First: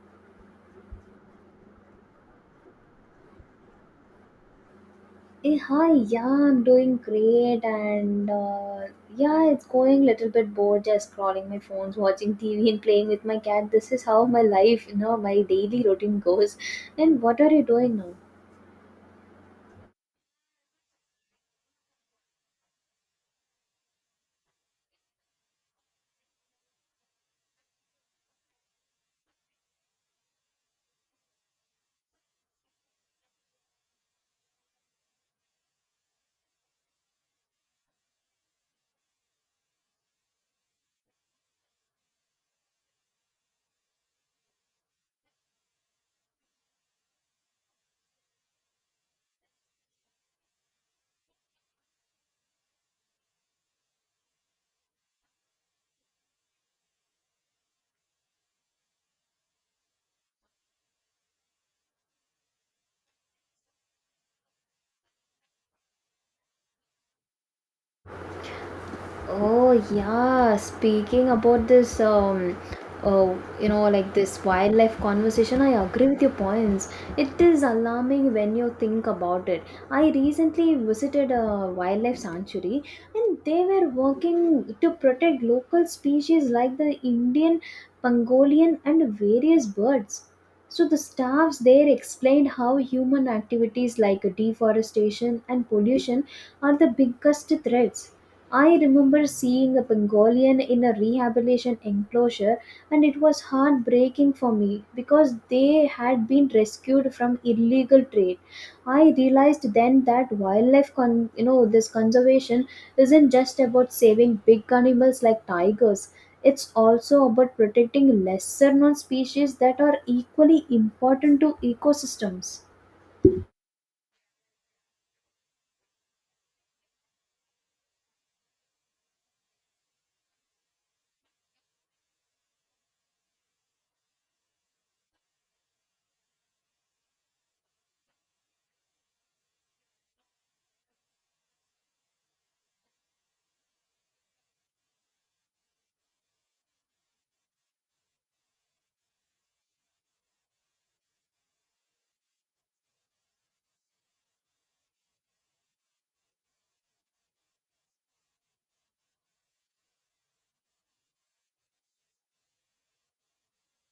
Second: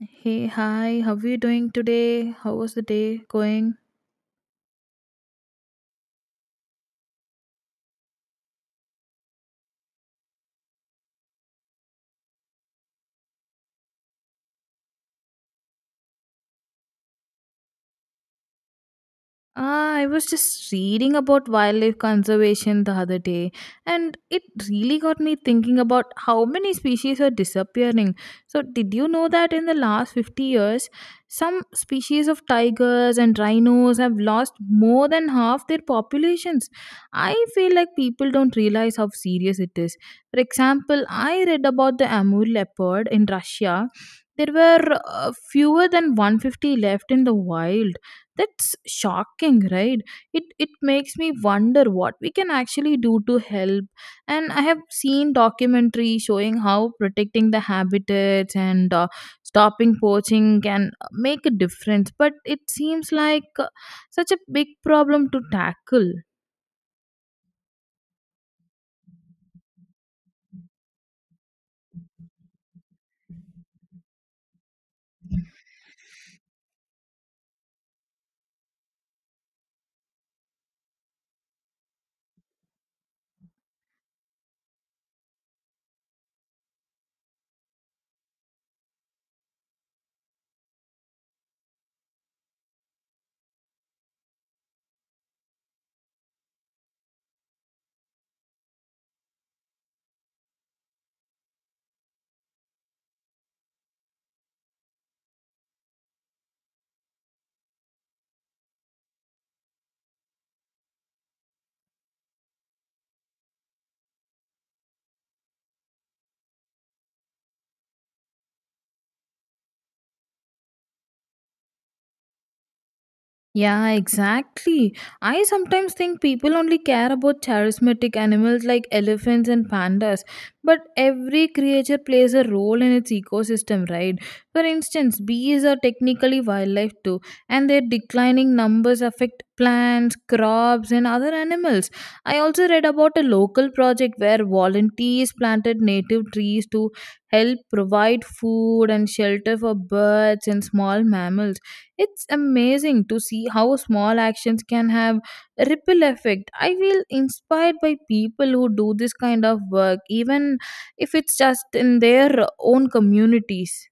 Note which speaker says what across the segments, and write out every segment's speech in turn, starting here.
Speaker 1: Hey, hi, how are you doing today? How was the day going?
Speaker 2: Hey, hi, yeah, I'm doing great, and yeah, it's going little bit bored, just scrolling my phones, watching TV, and playing with my cat. This is how my life, you know, my daily routine goes. And what are you doing now?
Speaker 1: Ah, I was just reading about wildlife conservation the other day, and it really got me thinking about how many species are disappearing. So, did you know that in the last 50 years, some species of tigers and rhinos have lost more than half their populations? I feel like people don't realize how serious it is. For example, I read about the Amur leopard in Russia. There were fewer than 150 left in the wild. That's shocking, right? It makes me wonder what we can actually do to help. And I have seen documentary showing how protecting the habitats and stopping poaching can make a difference, but it seems like such a big problem to tackle.
Speaker 2: Oh yeah, speaking about this you know like this wildlife conversation, I agree with your points. It is alarming when you think about it. I recently visited a wildlife sanctuary, and they were working to protect local species like the Indian pangolin and various birds. So the staffs there explained how human activities like deforestation and pollution are the biggest threats. I remember seeing a Pangolian in a rehabilitation enclosure, and it was heartbreaking for me because they had been rescued from illegal trade. I realized then that wildlife, con- you know, this conservation isn't just about saving big animals like tigers. It's also about protecting lesser known species that are equally important to ecosystems.
Speaker 1: Yeah, exactly. I sometimes think people only care about charismatic animals like elephants and pandas, but every creature plays a role in its ecosystem, right? For instance, bees are technically wildlife too, and their declining numbers affect plants, crops, and other animals. I also read about a local project where volunteers planted native trees to help provide food and shelter for birds and small mammals. It's amazing to see how small actions can have a ripple effect. I feel inspired by people who do this kind of work even if it's just in their own communities.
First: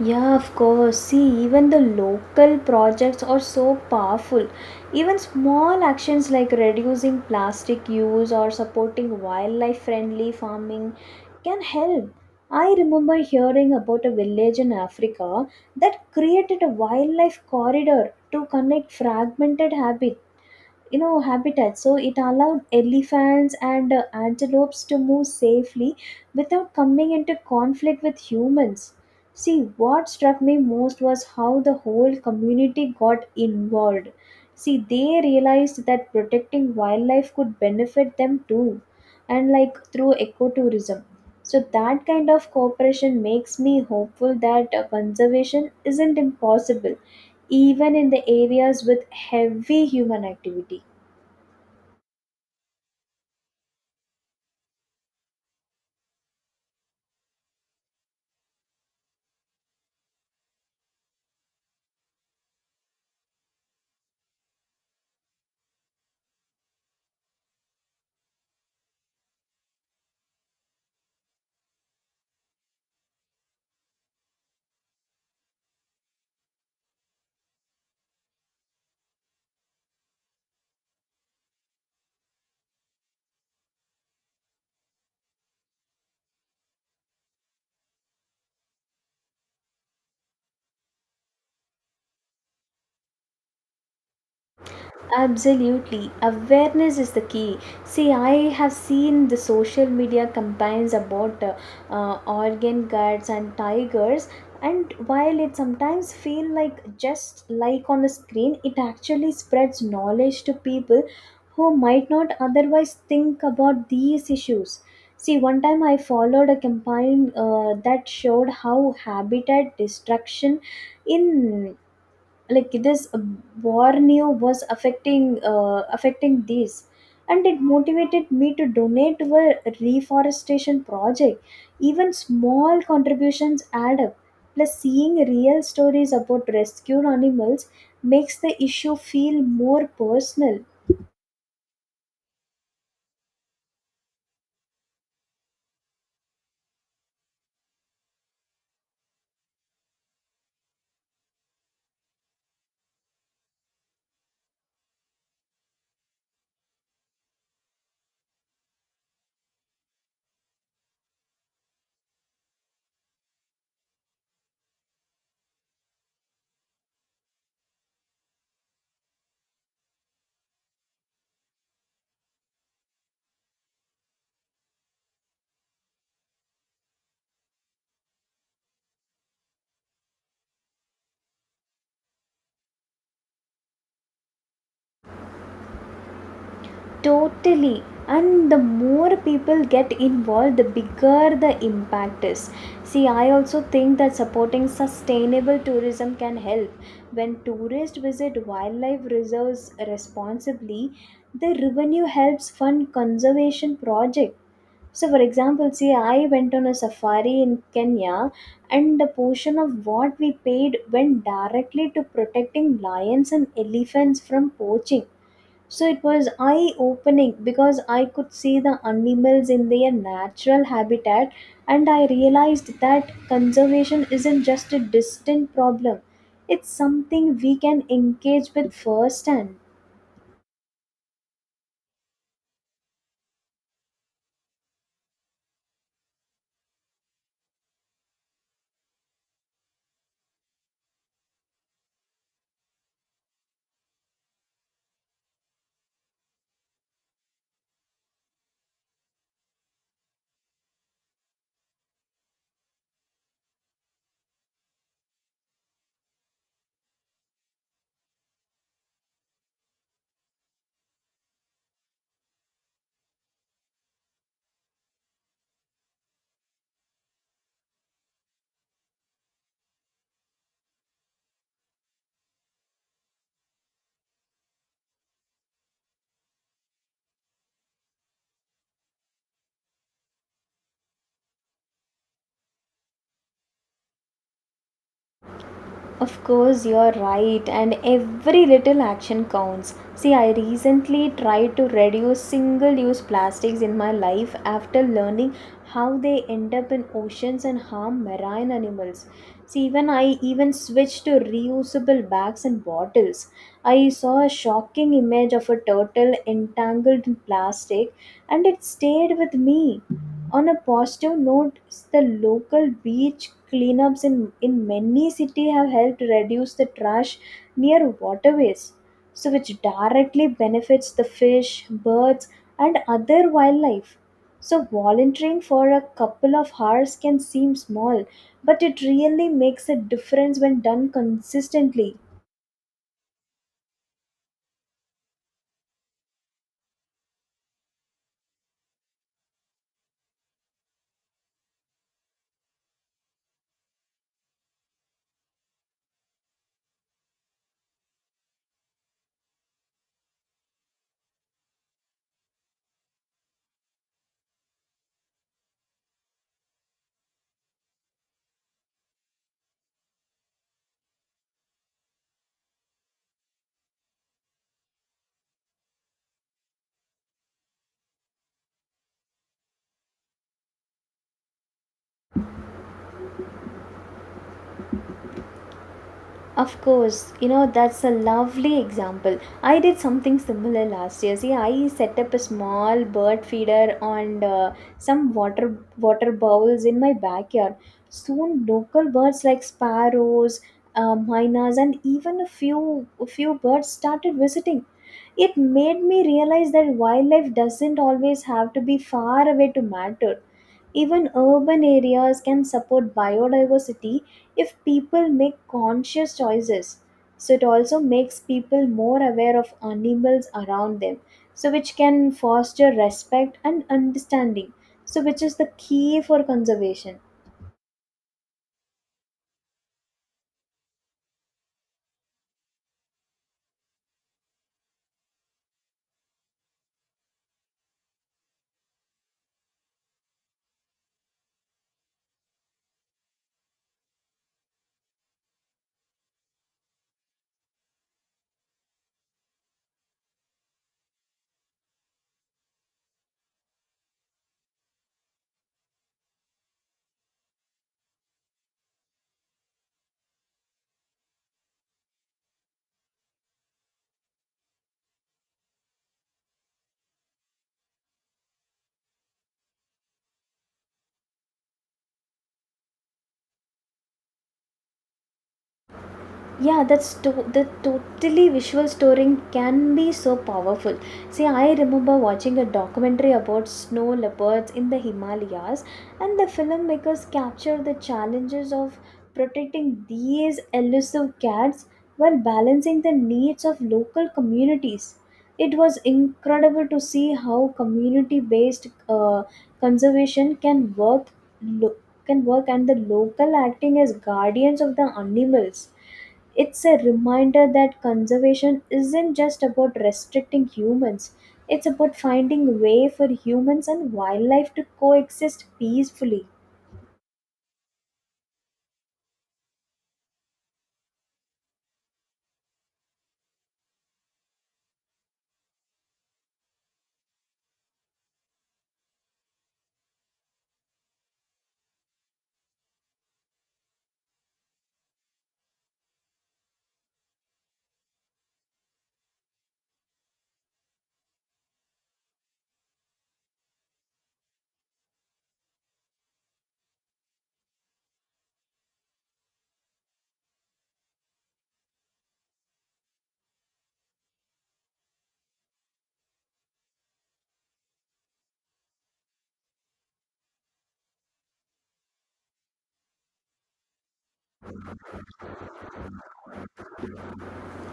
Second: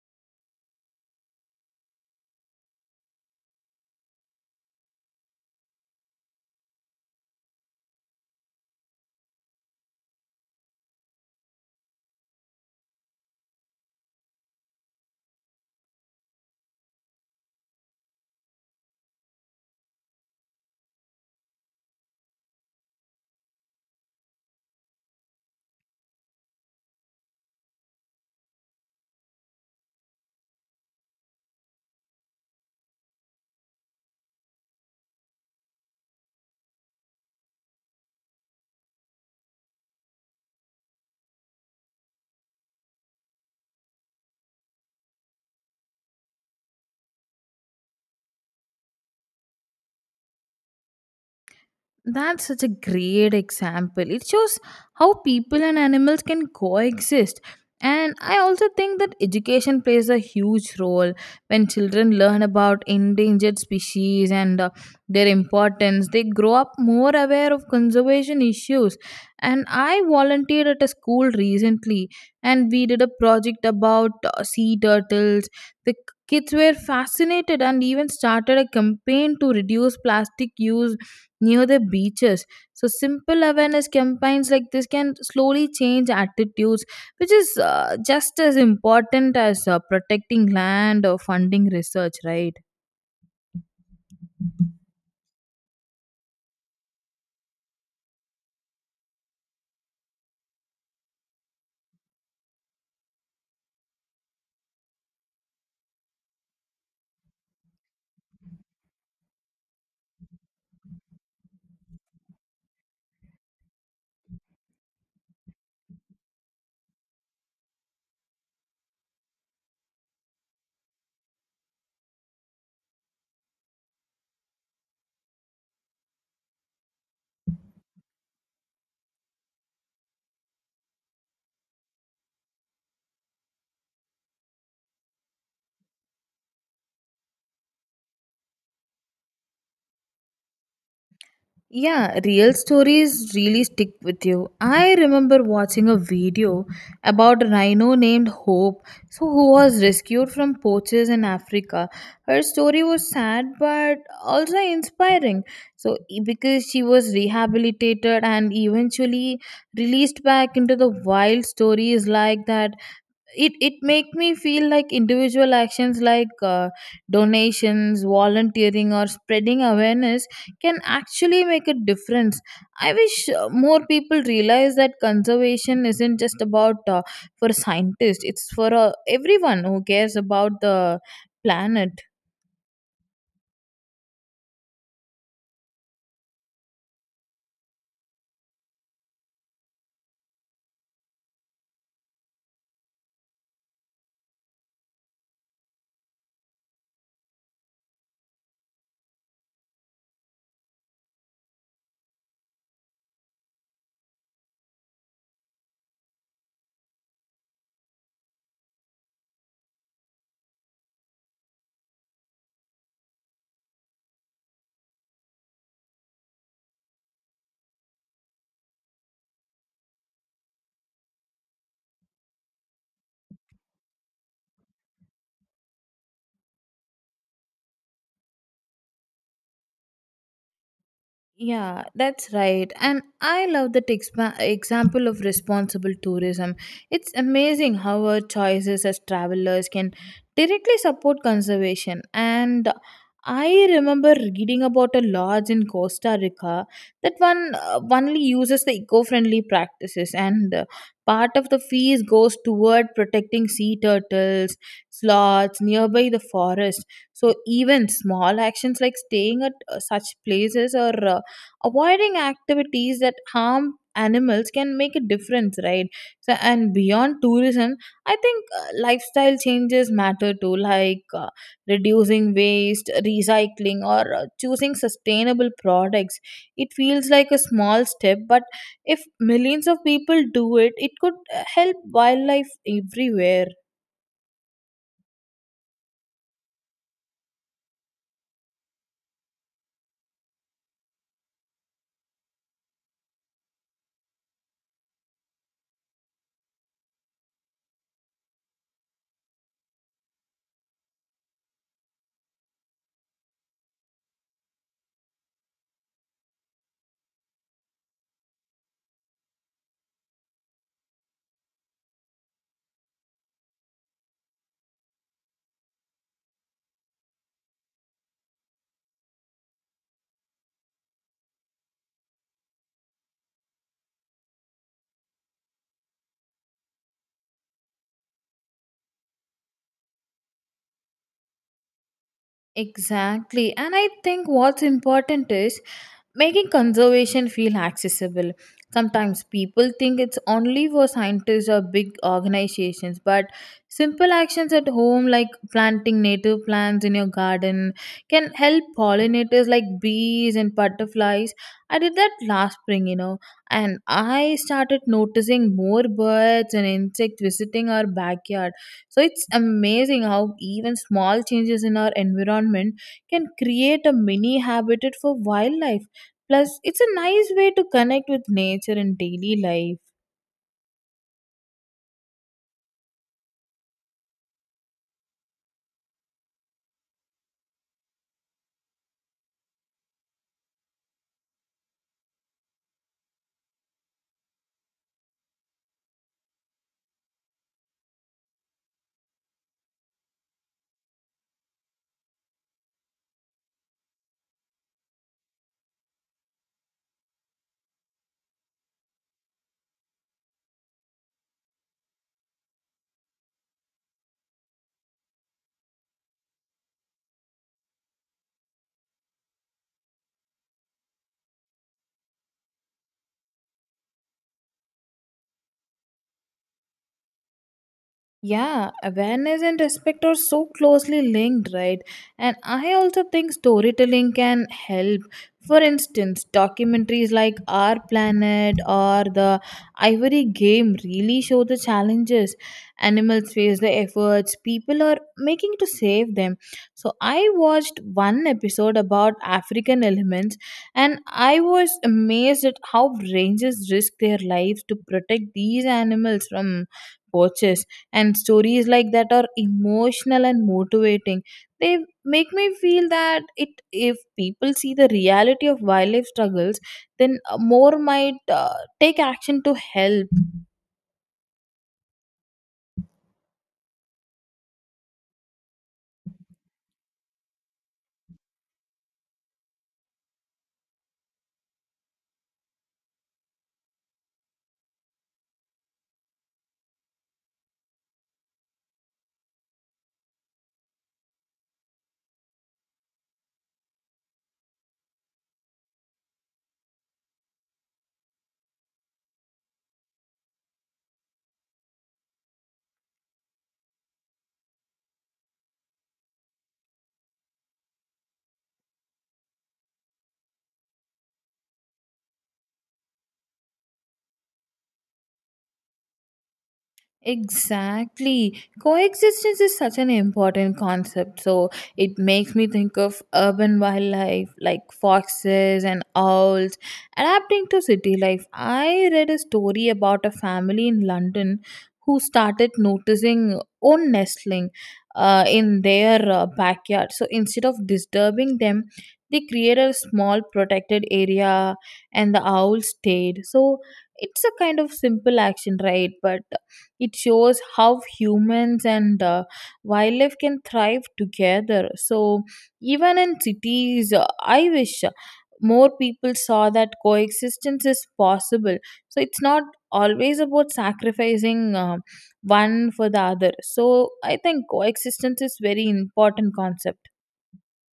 Speaker 2: Yeah, of course. See, even the local projects are so powerful. Even small actions like reducing plastic use or supporting wildlife friendly farming can help. I remember hearing about a village in Africa that created a wildlife corridor to connect fragmented habits you know habitat, so it allowed elephants and antelopes to move safely without coming into conflict with humans. See what struck me most was how the whole community got involved. See they realized that protecting wildlife could benefit them too, and like through ecotourism. So that kind of cooperation makes me hopeful that conservation isn't impossible, even in the areas with heavy human activity.
Speaker 1: That's such a great example. It shows how people and animals can coexist. And I also think that education plays a huge role when children learn about endangered species and their importance. They grow up more aware of conservation issues. And I volunteered at a school recently and we did a project about sea turtles. The kids were fascinated and even started a campaign to reduce plastic use near the beaches. So simple awareness campaigns like this can slowly change attitudes, which is just as important as protecting land or funding research, right?
Speaker 2: Absolutely. Awareness is the key. See, I have seen the social media campaigns about organ guards and tigers, and while it sometimes feel like just like on a screen, it actually spreads knowledge to people who might not otherwise think about these issues. See, one time I followed a campaign that showed how habitat destruction in like this war new was affecting these, and it motivated me to donate to a reforestation project. Even small contributions add up. Plus seeing real stories about rescued animals makes the issue feel more personal.
Speaker 1: Yeah, real stories really stick with you. I remember watching a video about a rhino named Hope, so who was rescued from poachers in Africa. Her story was sad but also inspiring. So because she was rehabilitated and eventually released back into the wild, stories like that it make me feel like individual actions like donations volunteering or spreading awareness can actually make a difference. I wish more people realize that conservation isn't just about for scientists, it's for everyone who cares about the planet.
Speaker 2: Totally. And the more people get involved, the bigger the impact is. See, I also think that supporting sustainable tourism can help. When tourists visit wildlife reserves responsibly, the revenue helps fund conservation projects. So, for example, see, I went on a safari in Kenya, and a portion of what we paid went directly to protecting lions and elephants from poaching. So it was eye opening because I could see the animals in their natural habitat, and I realized that conservation isn't just a distant problem. It's something we can engage with firsthand.
Speaker 1: Yeah, that's right. And I love that example of responsible tourism. It's amazing how our choices as travelers can directly support conservation. And I remember reading about a lodge in Costa Rica that one only uses the eco-friendly practices, and part of the fees goes toward protecting sea turtles, sloths nearby the forest. So even small actions like staying at such places or avoiding activities that harm animals can make a difference, right? So and beyond tourism, I think lifestyle changes matter too, like reducing waste recycling or choosing sustainable products. It feels like a small step, but if millions of people do it, it could help wildlife everywhere.
Speaker 2: Of course, you're right, and every little action counts. See, I recently tried to reduce single use plastics in my life after learning how they end up in oceans and harm marine animals. See, even I even switched to reusable bags and bottles. I saw a shocking image of a turtle entangled in plastic, and it stayed with me. On a positive note, the local beach cleanups in many cities have helped reduce the trash near waterways, so which directly benefits the fish, birds, and other wildlife. So volunteering for a couple of hours can seem small, but it really makes a difference when done consistently.
Speaker 1: Exactly. And I think what's important is making conservation feel accessible. Sometimes people think it's only for scientists or big organizations, but simple actions at home, like planting native plants in your garden, can help pollinators like bees and butterflies. I did that last spring, you know, and I started noticing more birds and insects visiting our backyard. So it's amazing how even small changes in our environment can create a mini habitat for wildlife. Plus, it's a nice way to connect with nature in daily life.
Speaker 2: Of course, you know, that's a lovely example. I did something similar last year. See, I set up a small bird feeder on some water bowls in my backyard. Soon, local birds like sparrows, mynas, and even a few birds started visiting. It made me realize that wildlife doesn't always have to be far away to matter. Even urban areas can support biodiversity if people make conscious choices. So it also makes people more aware of animals around them, so which can foster respect and understanding, so which is the key for conservation.
Speaker 1: Yeah, awareness and respect are so closely linked, right? And I also think storytelling can help. For instance, documentaries like Our Planet or The Ivory Game really show the challenges animals face, the efforts people are making to save them. So, I watched one episode about African elements and I was amazed at how rangers risk their lives to protect these animals from poachers. And stories like that are emotional and motivating. They make me feel that it if people see the reality of wildlife struggles, then more might take action to help.
Speaker 2: Yeah, that's to- the totally visual storing can be so powerful. See I remember watching a documentary about snow leopards in the Himalayas, and the filmmakers captured the challenges of protecting these elusive cats while balancing the needs of local communities. It was incredible to see how community based conservation can work. Lo- can work and the local acting as guardians of the animals. It's a reminder that conservation isn't just about restricting humans. It's about finding a way for humans and wildlife to coexist peacefully.
Speaker 1: Exactly. Coexistence is such an important concept. So it makes me think of urban wildlife like foxes and owls adapting to city life. I read a story about a family in London who started noticing own nestling in their backyard. So instead of disturbing them, they created a small protected area and the owl stayed. So it's a kind of simple action, right? But it shows how humans and wildlife can thrive together. So, even in cities, I wish more people saw that coexistence is possible. So, it's not always about sacrificing one for the other. So, I think coexistence is very important concept.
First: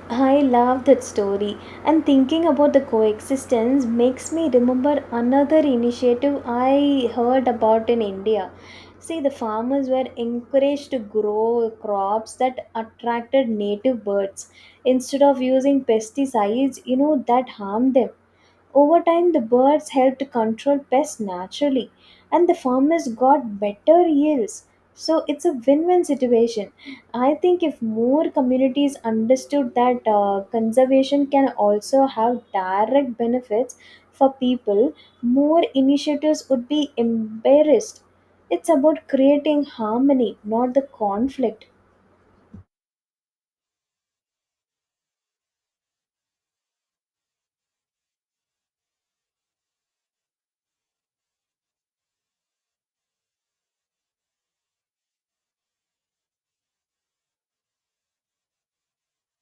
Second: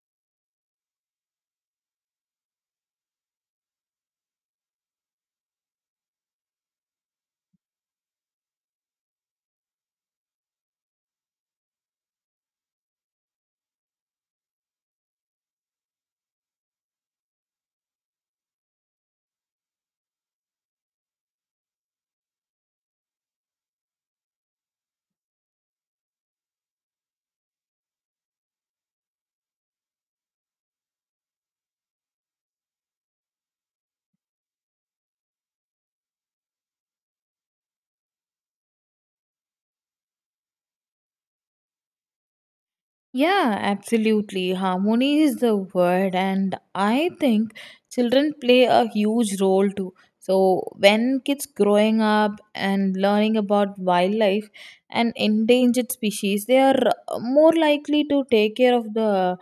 Speaker 2: I love that story, and thinking about the coexistence makes me remember another initiative I heard about in India. See, the farmers were encouraged to grow crops that attracted native birds instead of using pesticides, you know, that harm them. Over time, the birds helped control pests naturally, and the farmers got better yields. So it's a win-win situation. I think if more communities understood that conservation can also have direct benefits for people, more initiatives would be embarrassed. It's about creating harmony, not the conflict.
Speaker 1: Yeah, absolutely. Harmony is the word, and I think children play a huge role too. So, when kids growing up and learning about wildlife and endangered species, they are more likely to take care of the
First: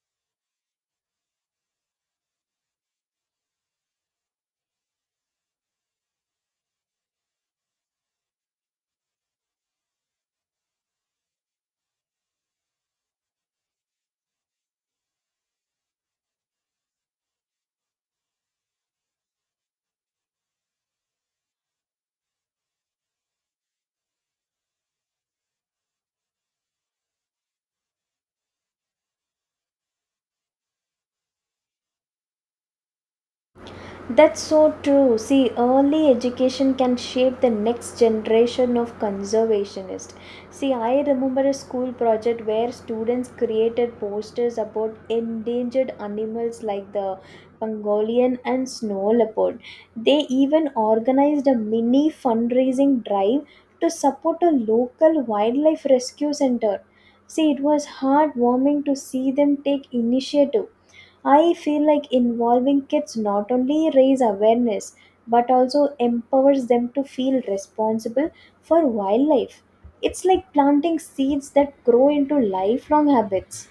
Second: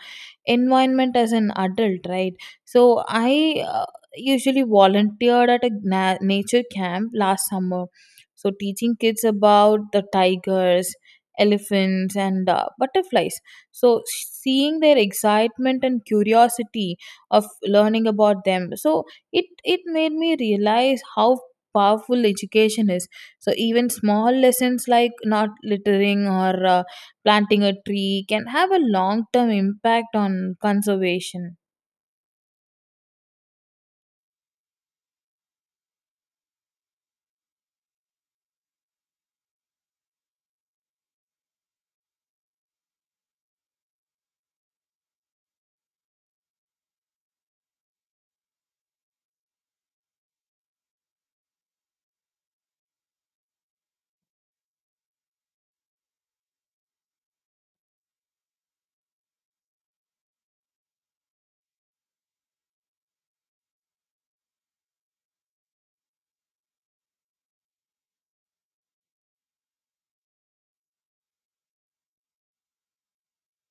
Speaker 1: environment as an adult, right? So, I usually volunteered at a nature camp last summer. So, teaching kids about the tigers, elephants, and butterflies, so seeing their excitement and curiosity of learning about them, so it made me realize how powerful education is. So even small lessons like not littering or planting a tree can have a long term impact on conservation.
Speaker 2: That's so true. See, early education can shape the next generation of conservationists. See, I remember a school project where students created posters about endangered animals like the Pangolin and snow leopard. They even organized a mini fundraising drive to support a local wildlife rescue center. See, it was heartwarming to see them take initiative. I feel like involving kids not only raise awareness but also empowers them to feel responsible for wildlife. It's like planting seeds that grow into lifelong habits.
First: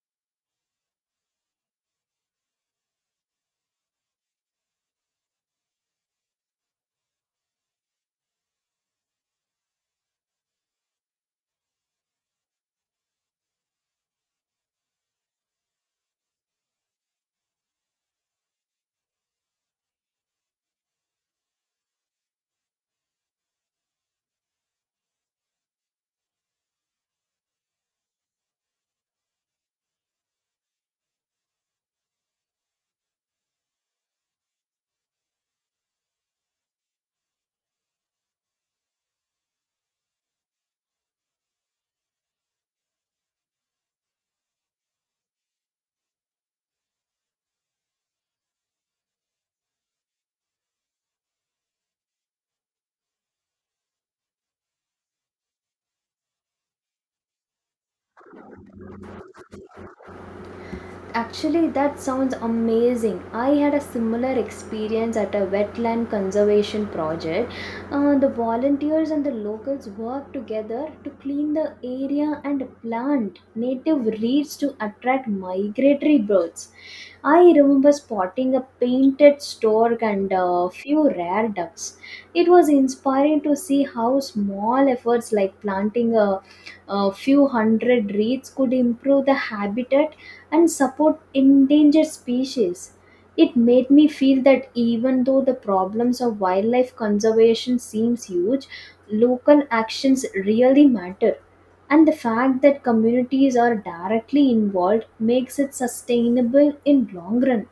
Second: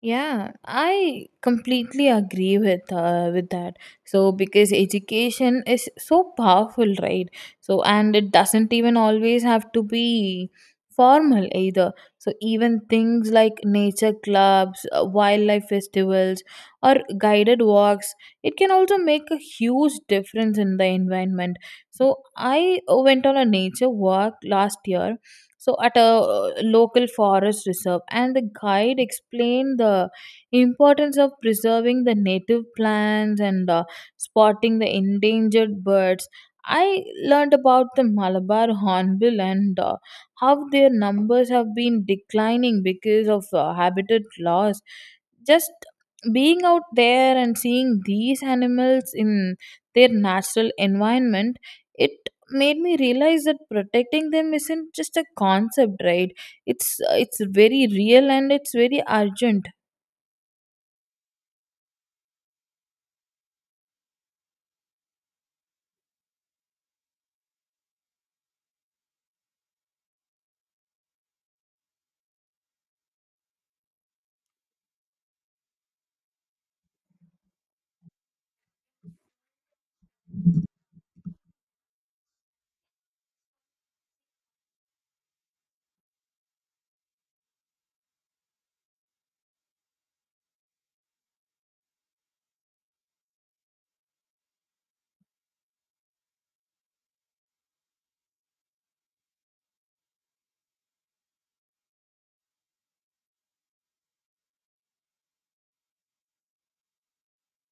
Speaker 1: Yeah, I completely agree with that. So because education is so powerful, right? So and it doesn't even always have to be formal either. So even things like nature clubs, wildlife festivals, or guided walks, it can also make a huge difference in the environment. So I went on a nature walk last year so at a local forest reserve and the guide explained the importance of preserving the native plants and spotting the endangered birds. I learned about the Malabar hornbill and how their numbers have been declining because of habitat loss. Just being out there and seeing these animals in their natural environment, it made me realize that protecting them isn't just a concept, right? It's very real and it's very urgent.
Speaker 2: Actually, that sounds amazing. I had a similar experience at a wetland conservation project. The volunteers and the locals worked together to clean the area and plant native reeds to attract migratory birds. I remember spotting a painted stork and a few rare ducks. It was inspiring to see how small efforts like planting a few hundred reeds could improve the habitat and support endangered species. It made me feel that even though the problems of wildlife conservation seems huge, local actions really matter. And the fact that communities are directly involved makes it sustainable in long run.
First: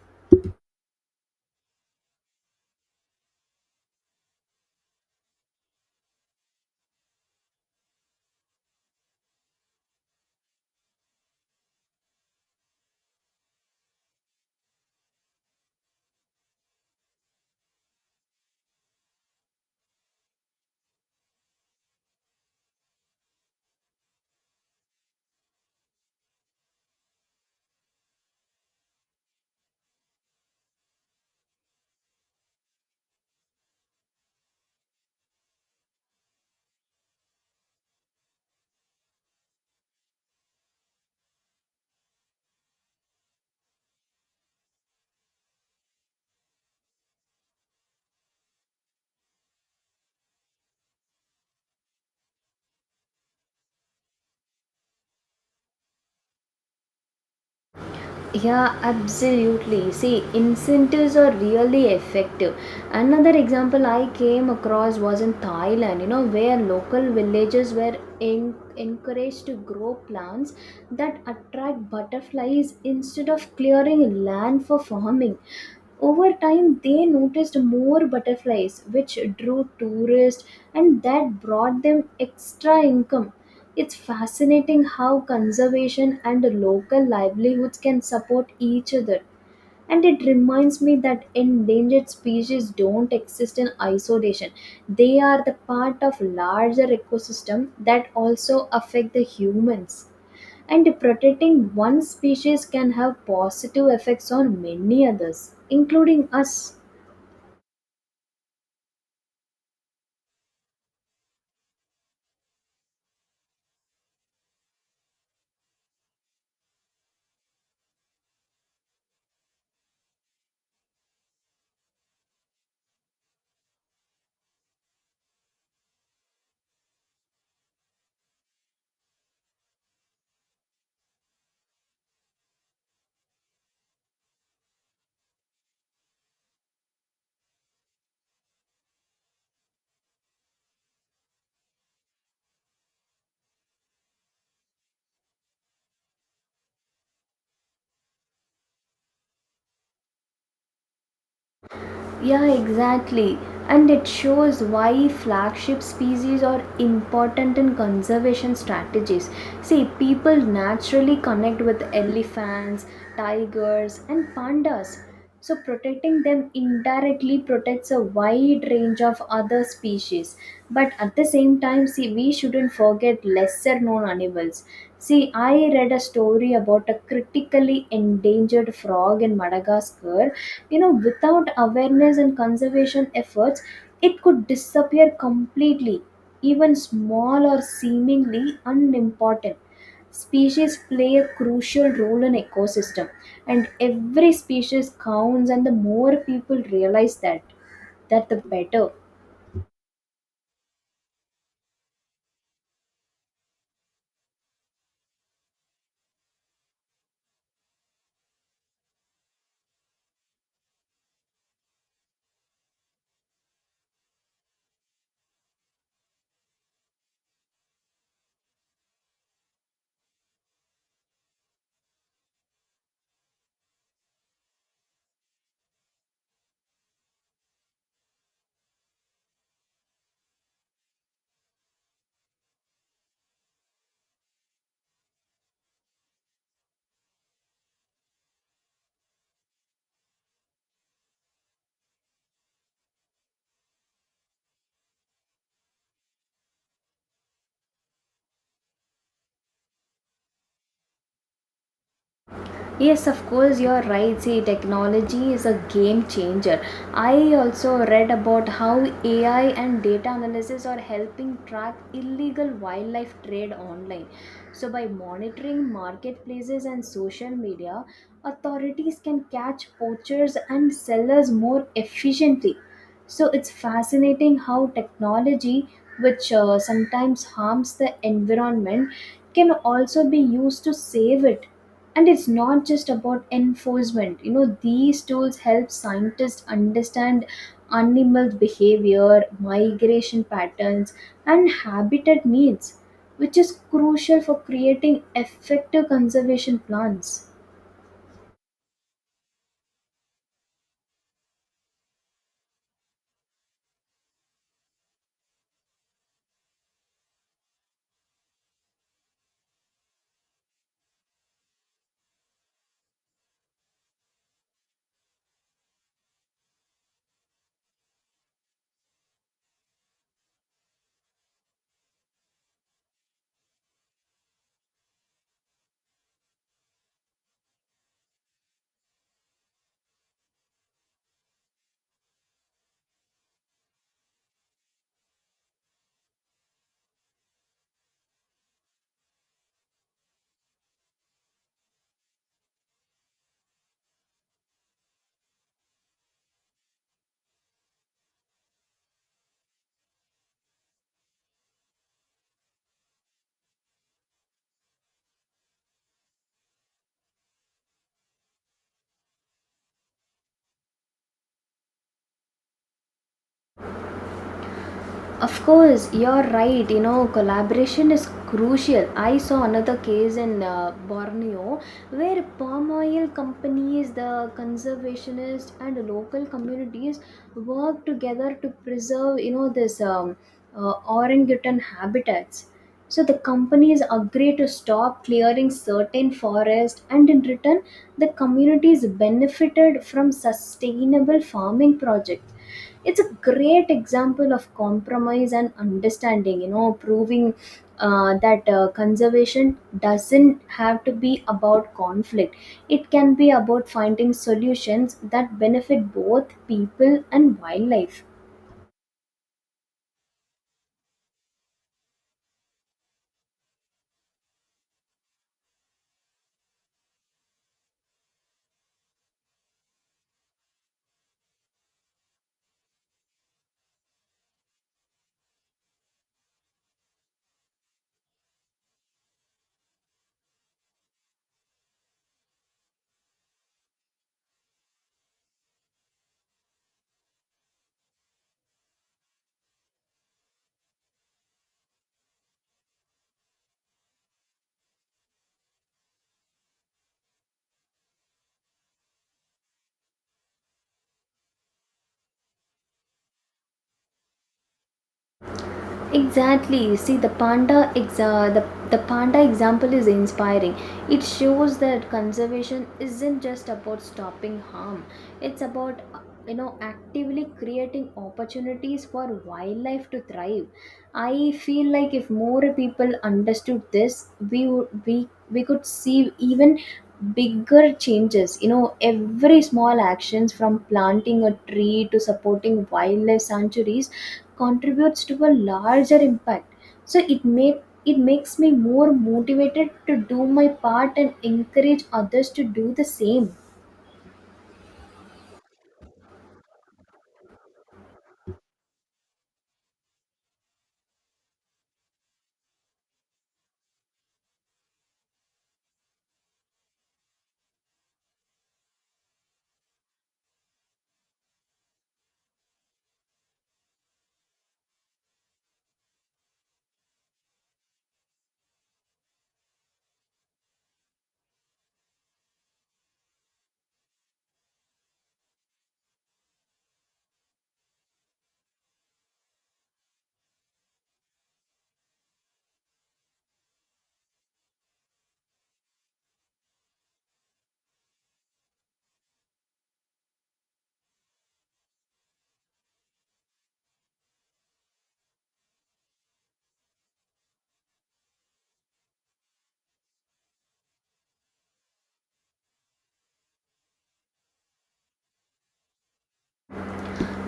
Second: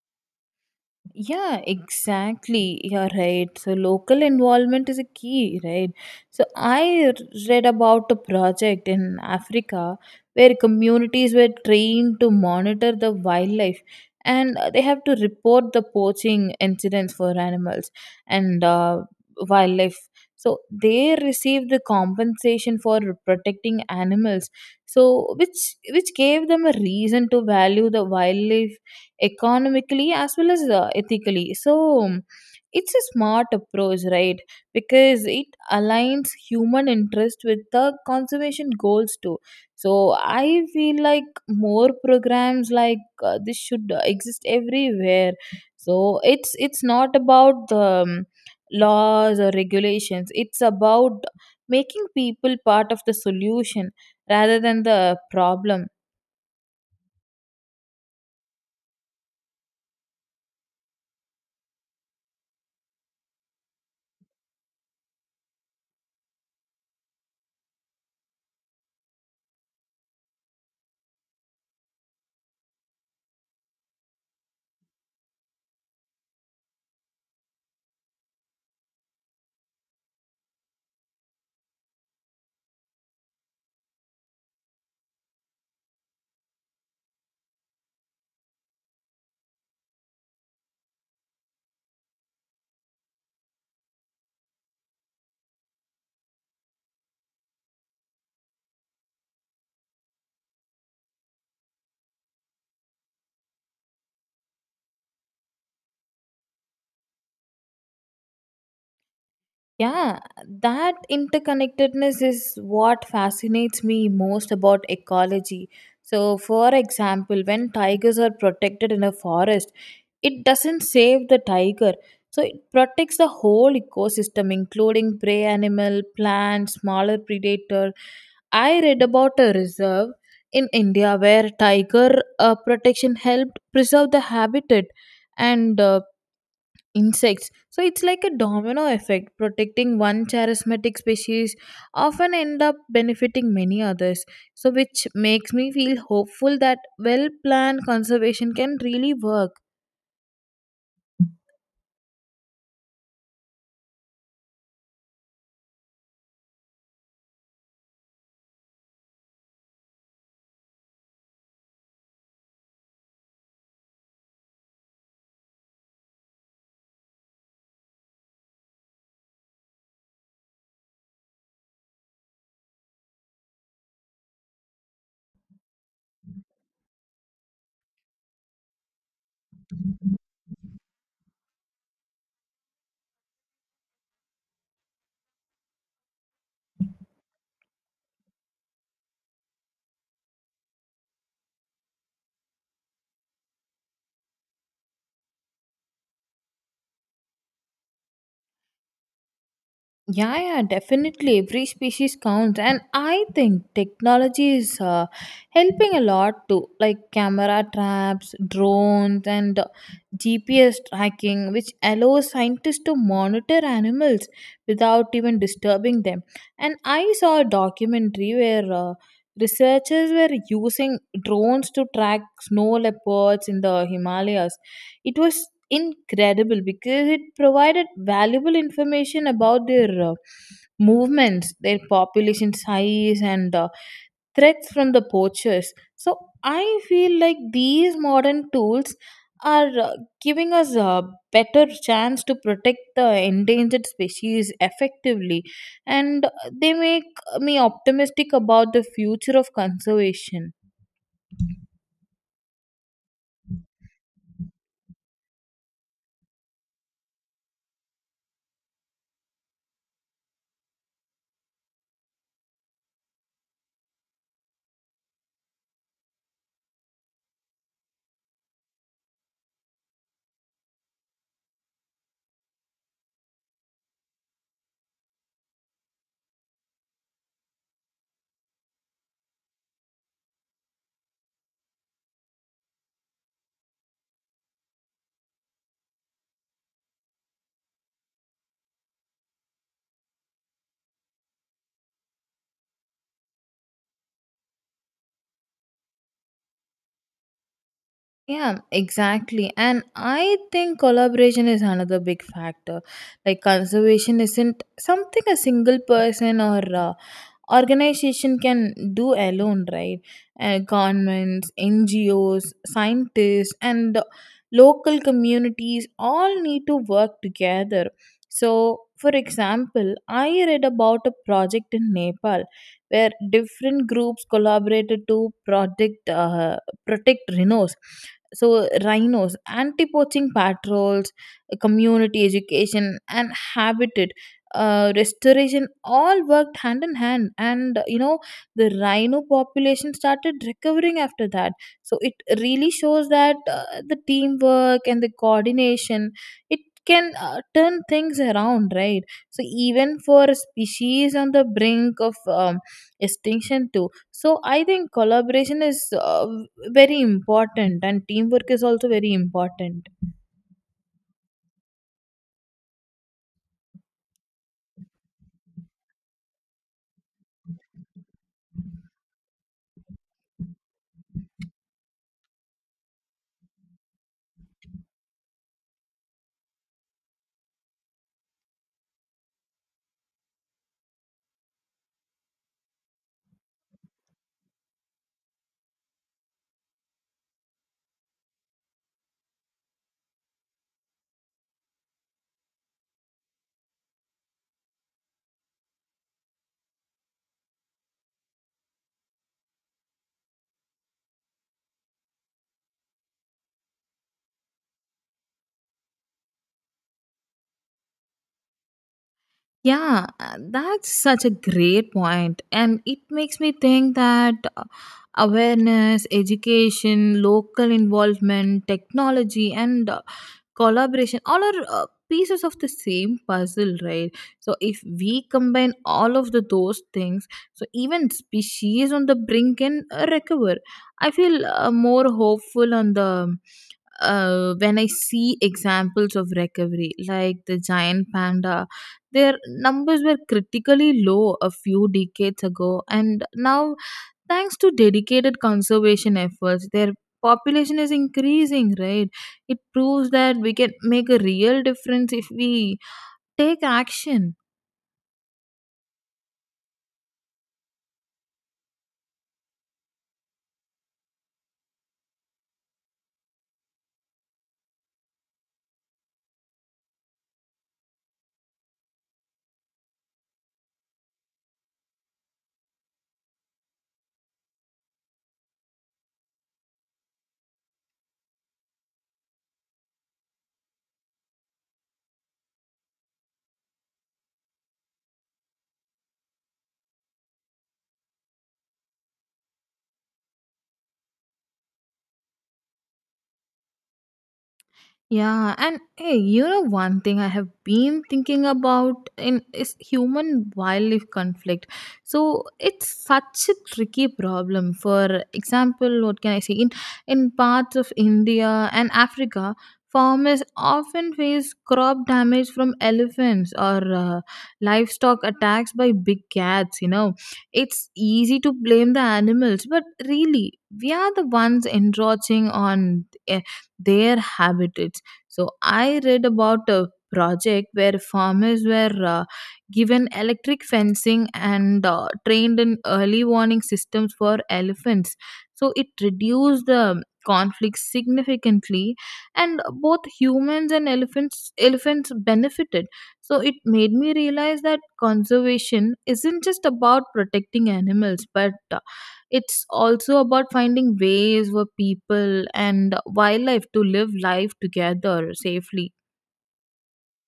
Speaker 1: Yeah, exactly. You're right. So, local involvement is a key, right? So, read about a project in Africa where communities were trained to monitor the wildlife and they have to report the poaching incidents for animals and wildlife. So, they receive the compensation for protecting animals. So, which gave them a reason to value the wildlife economically as well as ethically. So it's a smart approach, right? Because it aligns human interest with the conservation goals too. So I feel like more programs like this should exist everywhere. So it's not about the laws or regulations, it's about making people part of the solution rather than the problem.
Speaker 2: Yeah, absolutely. See, incentives are really effective. Another example I came across was in Thailand, you know, where local villagers were encouraged to grow plants that attract butterflies instead of clearing land for farming. Over time, they noticed more butterflies, which drew tourists, and that brought them extra income. It's fascinating how conservation and local livelihoods can support each other. And it reminds me that endangered species don't exist in isolation. They are the part of larger ecosystem that also affect the humans. And protecting one species can have positive effects on many others, including us.
Speaker 1: Yeah, that interconnectedness is what fascinates me most about ecology. So, for example, when tigers are protected in a forest, it doesn't save the tiger. So, it protects the whole ecosystem, including prey animal, plants, smaller predator. I read about a reserve in India where tiger protection helped preserve the habitat and insects. So it's like a domino effect. Protecting one charismatic species often end up benefiting many others. So which makes me feel hopeful that well planned conservation can really work.
Speaker 2: Yeah, exactly. And it shows why flagship species are important in conservation strategies. See, people naturally connect with elephants, tigers, and pandas. So, protecting them indirectly protects a wide range of other species. But at the same time, see, we shouldn't forget lesser known animals. See, I read a story about a critically endangered frog in Madagascar. You know, without awareness and conservation efforts, it could disappear completely, even small or seemingly unimportant. Species play a crucial role in ecosystem, and every species counts, and the more people realize that, the better.
Speaker 1: Yeah, yeah, definitely. Every species counts, and I think technology is helping a lot too, like camera traps, drones, and GPS tracking, which allows scientists to monitor animals without even disturbing them. And I saw a documentary where researchers were using drones to track snow leopards in the Himalayas. It was incredible because it provided valuable information about their movements, their population size, and threats from the poachers. So I feel like these modern tools are giving us a better chance to protect the endangered species effectively, and they make me optimistic about the future of conservation.
Speaker 2: Yes, of course, you're right. See, technology is a game changer. I also read about how AI and data analysis are helping track illegal wildlife trade online. So, by monitoring marketplaces and social media, authorities can catch poachers and sellers more efficiently. So, it's fascinating how technology, which sometimes harms the environment, can also be used to save it. And it's not just about enforcement, you know, these tools help scientists understand animals behavior, migration patterns, and habitat needs, which is crucial for creating effective conservation plans.
Speaker 1: Yeah, exactly. And I think collaboration is another big factor. Like, conservation isn't something a single person or organization can do alone, right? Governments, NGOs, scientists, and the local communities all need to work together. So for example, I read about a project in Nepal where different groups collaborated to protect uh, protect rhinos. So rhinos, anti poaching patrols, community education, and habitat restoration all worked hand in hand, and you know the rhino population started recovering after that. So it really shows that the teamwork and the coordination, it can turn things around, right? So even for a species on the brink of extinction too. So I think collaboration is very important and teamwork is also very important.
Speaker 2: Of course, you're right. You know, collaboration is crucial. I saw another case in Borneo, where palm oil companies, the conservationists, and local communities work together to preserve, you know, this orangutan habitats. So the companies agree to stop clearing certain forest, and in return, the communities benefited from sustainable farming projects. It's a great example of compromise and understanding, you know, proving that conservation doesn't have to be about conflict. It can be about finding solutions that benefit both people and wildlife.
Speaker 1: Yeah, that's such a great point, and it makes me think that awareness, education, local involvement, technology, and collaboration all are pieces of the same puzzle, right? So, if we combine all of the, those things, so even species on the brink can recover. I feel more hopeful on the when I see examples of recovery, like the giant panda, their numbers were critically low a few decades ago, and now, thanks to dedicated conservation efforts, their population is increasing, right? It proves that we can make a real difference if we take action.
Speaker 2: Exactly. See, the panda example is inspiring. It shows that conservation isn't just about stopping harm. It's about, you know, actively creating opportunities for wildlife to thrive. I feel like if more people understood this, we would we could see even bigger changes. You know every small actions from planting a tree to supporting wildlife sanctuaries contributes to a larger impact. So it makes me more motivated to do my part and encourage others to do the same.
Speaker 1: Yeah, and hey, you know one thing I have been thinking about in is human wildlife conflict. So it's such a tricky problem. For example, what can I say? In parts of India and Africa, farmers often face crop damage from elephants or livestock attacks by big cats. You know, it's easy to blame the animals, but really, we are the ones encroaching on their habitats. So I read about a project where farmers were given electric fencing and trained in early warning systems for elephants. So it reduced the conflict significantly and both humans and elephants benefited. So it made me realize that conservation isn't just about protecting animals, but it's also about finding ways for people and wildlife to live life together safely.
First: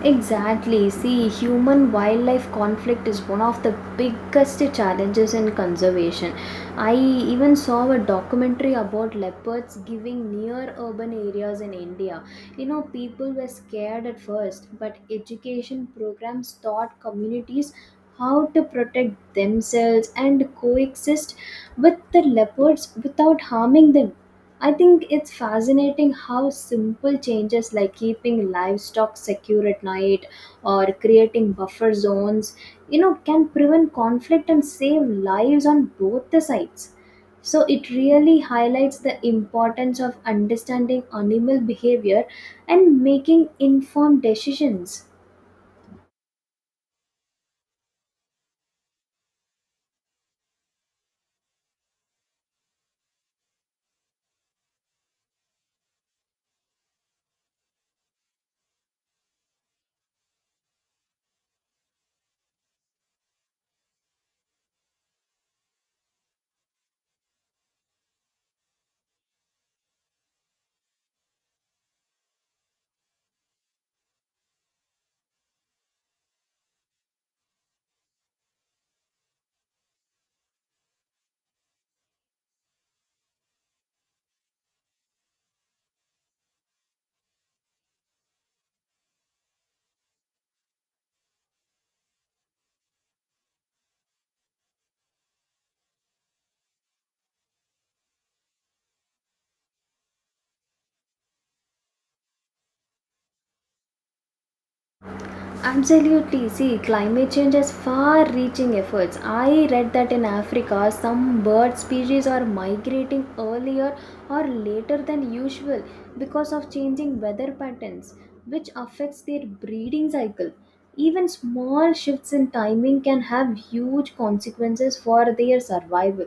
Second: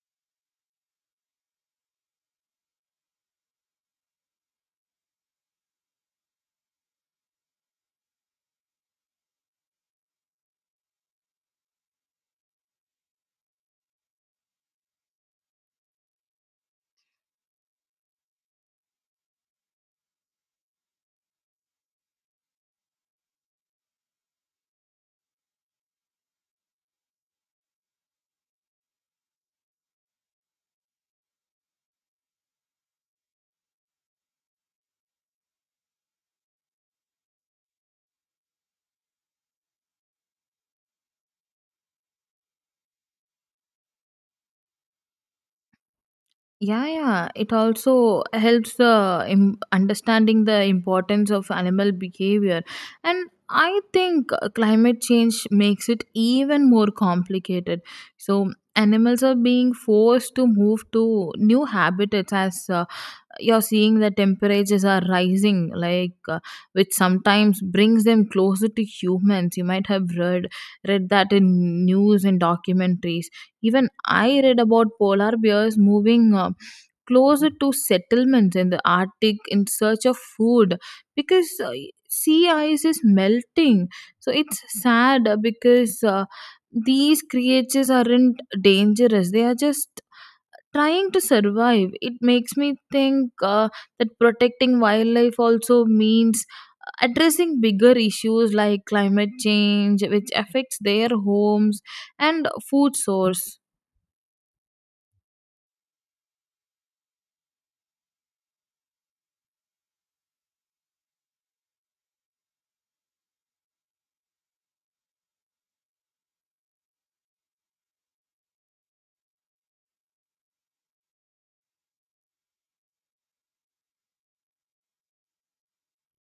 Speaker 2: Exactly. See, human wildlife conflict is one of the biggest challenges in conservation. I even saw a documentary about leopards giving near urban areas in India. You know, people were scared at first, but education programs taught communities how to protect themselves and coexist with the leopards without harming them. I think it's fascinating how simple changes like keeping livestock secure at night or creating buffer zones, you know, can prevent conflict and save lives on both the sides. So it really highlights the importance of understanding animal behavior and making informed decisions.
Speaker 1: Yeah, yeah. It also helps the understanding the importance of animal behavior, and I think climate change makes it even more complicated. So animals are being forced to move to new habitats as you're seeing the temperatures are rising, like which sometimes brings them closer to humans. You might have read that in news and documentaries. Even I read about polar bears moving closer to settlements in the Arctic in search of food because sea ice is melting. So it's sad because these creatures aren't dangerous, they are just trying to survive. It makes me think that protecting wildlife also means addressing bigger issues like climate change which affects their homes and food source.
Speaker 2: Absolutely. See, climate change has far reaching efforts. I read that in Africa, some bird species are migrating earlier or later than usual because of changing weather patterns, which affects their breeding cycle. Even small shifts in timing can have huge consequences for their survival.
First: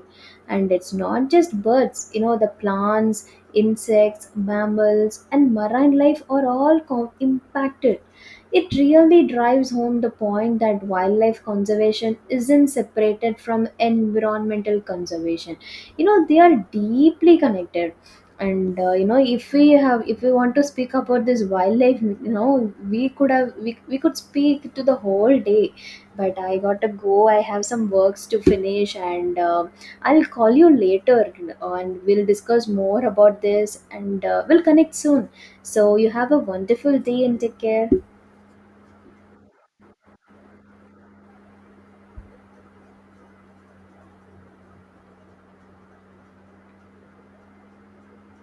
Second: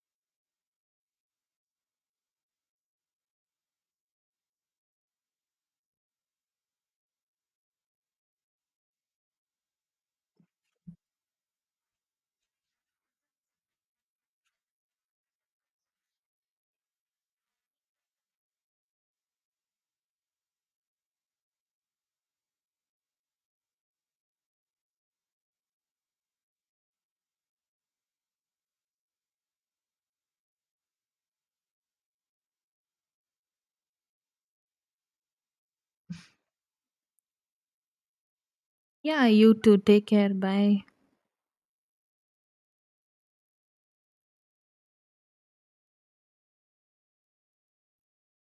Speaker 2: And it's not just birds, you know, the plants, insects, mammals, and marine life are all impacted. It really drives home the point that wildlife conservation isn't separated from environmental conservation. You know, they are deeply connected. And you know, if we want to speak about this wildlife, you know, we could speak to the whole day, but I gotta go. I have some works to finish, and I'll call you later, and we'll discuss more about this, and we'll connect soon. So you have a wonderful day and take care.
Speaker 1: Yeah, you too, take care, bye.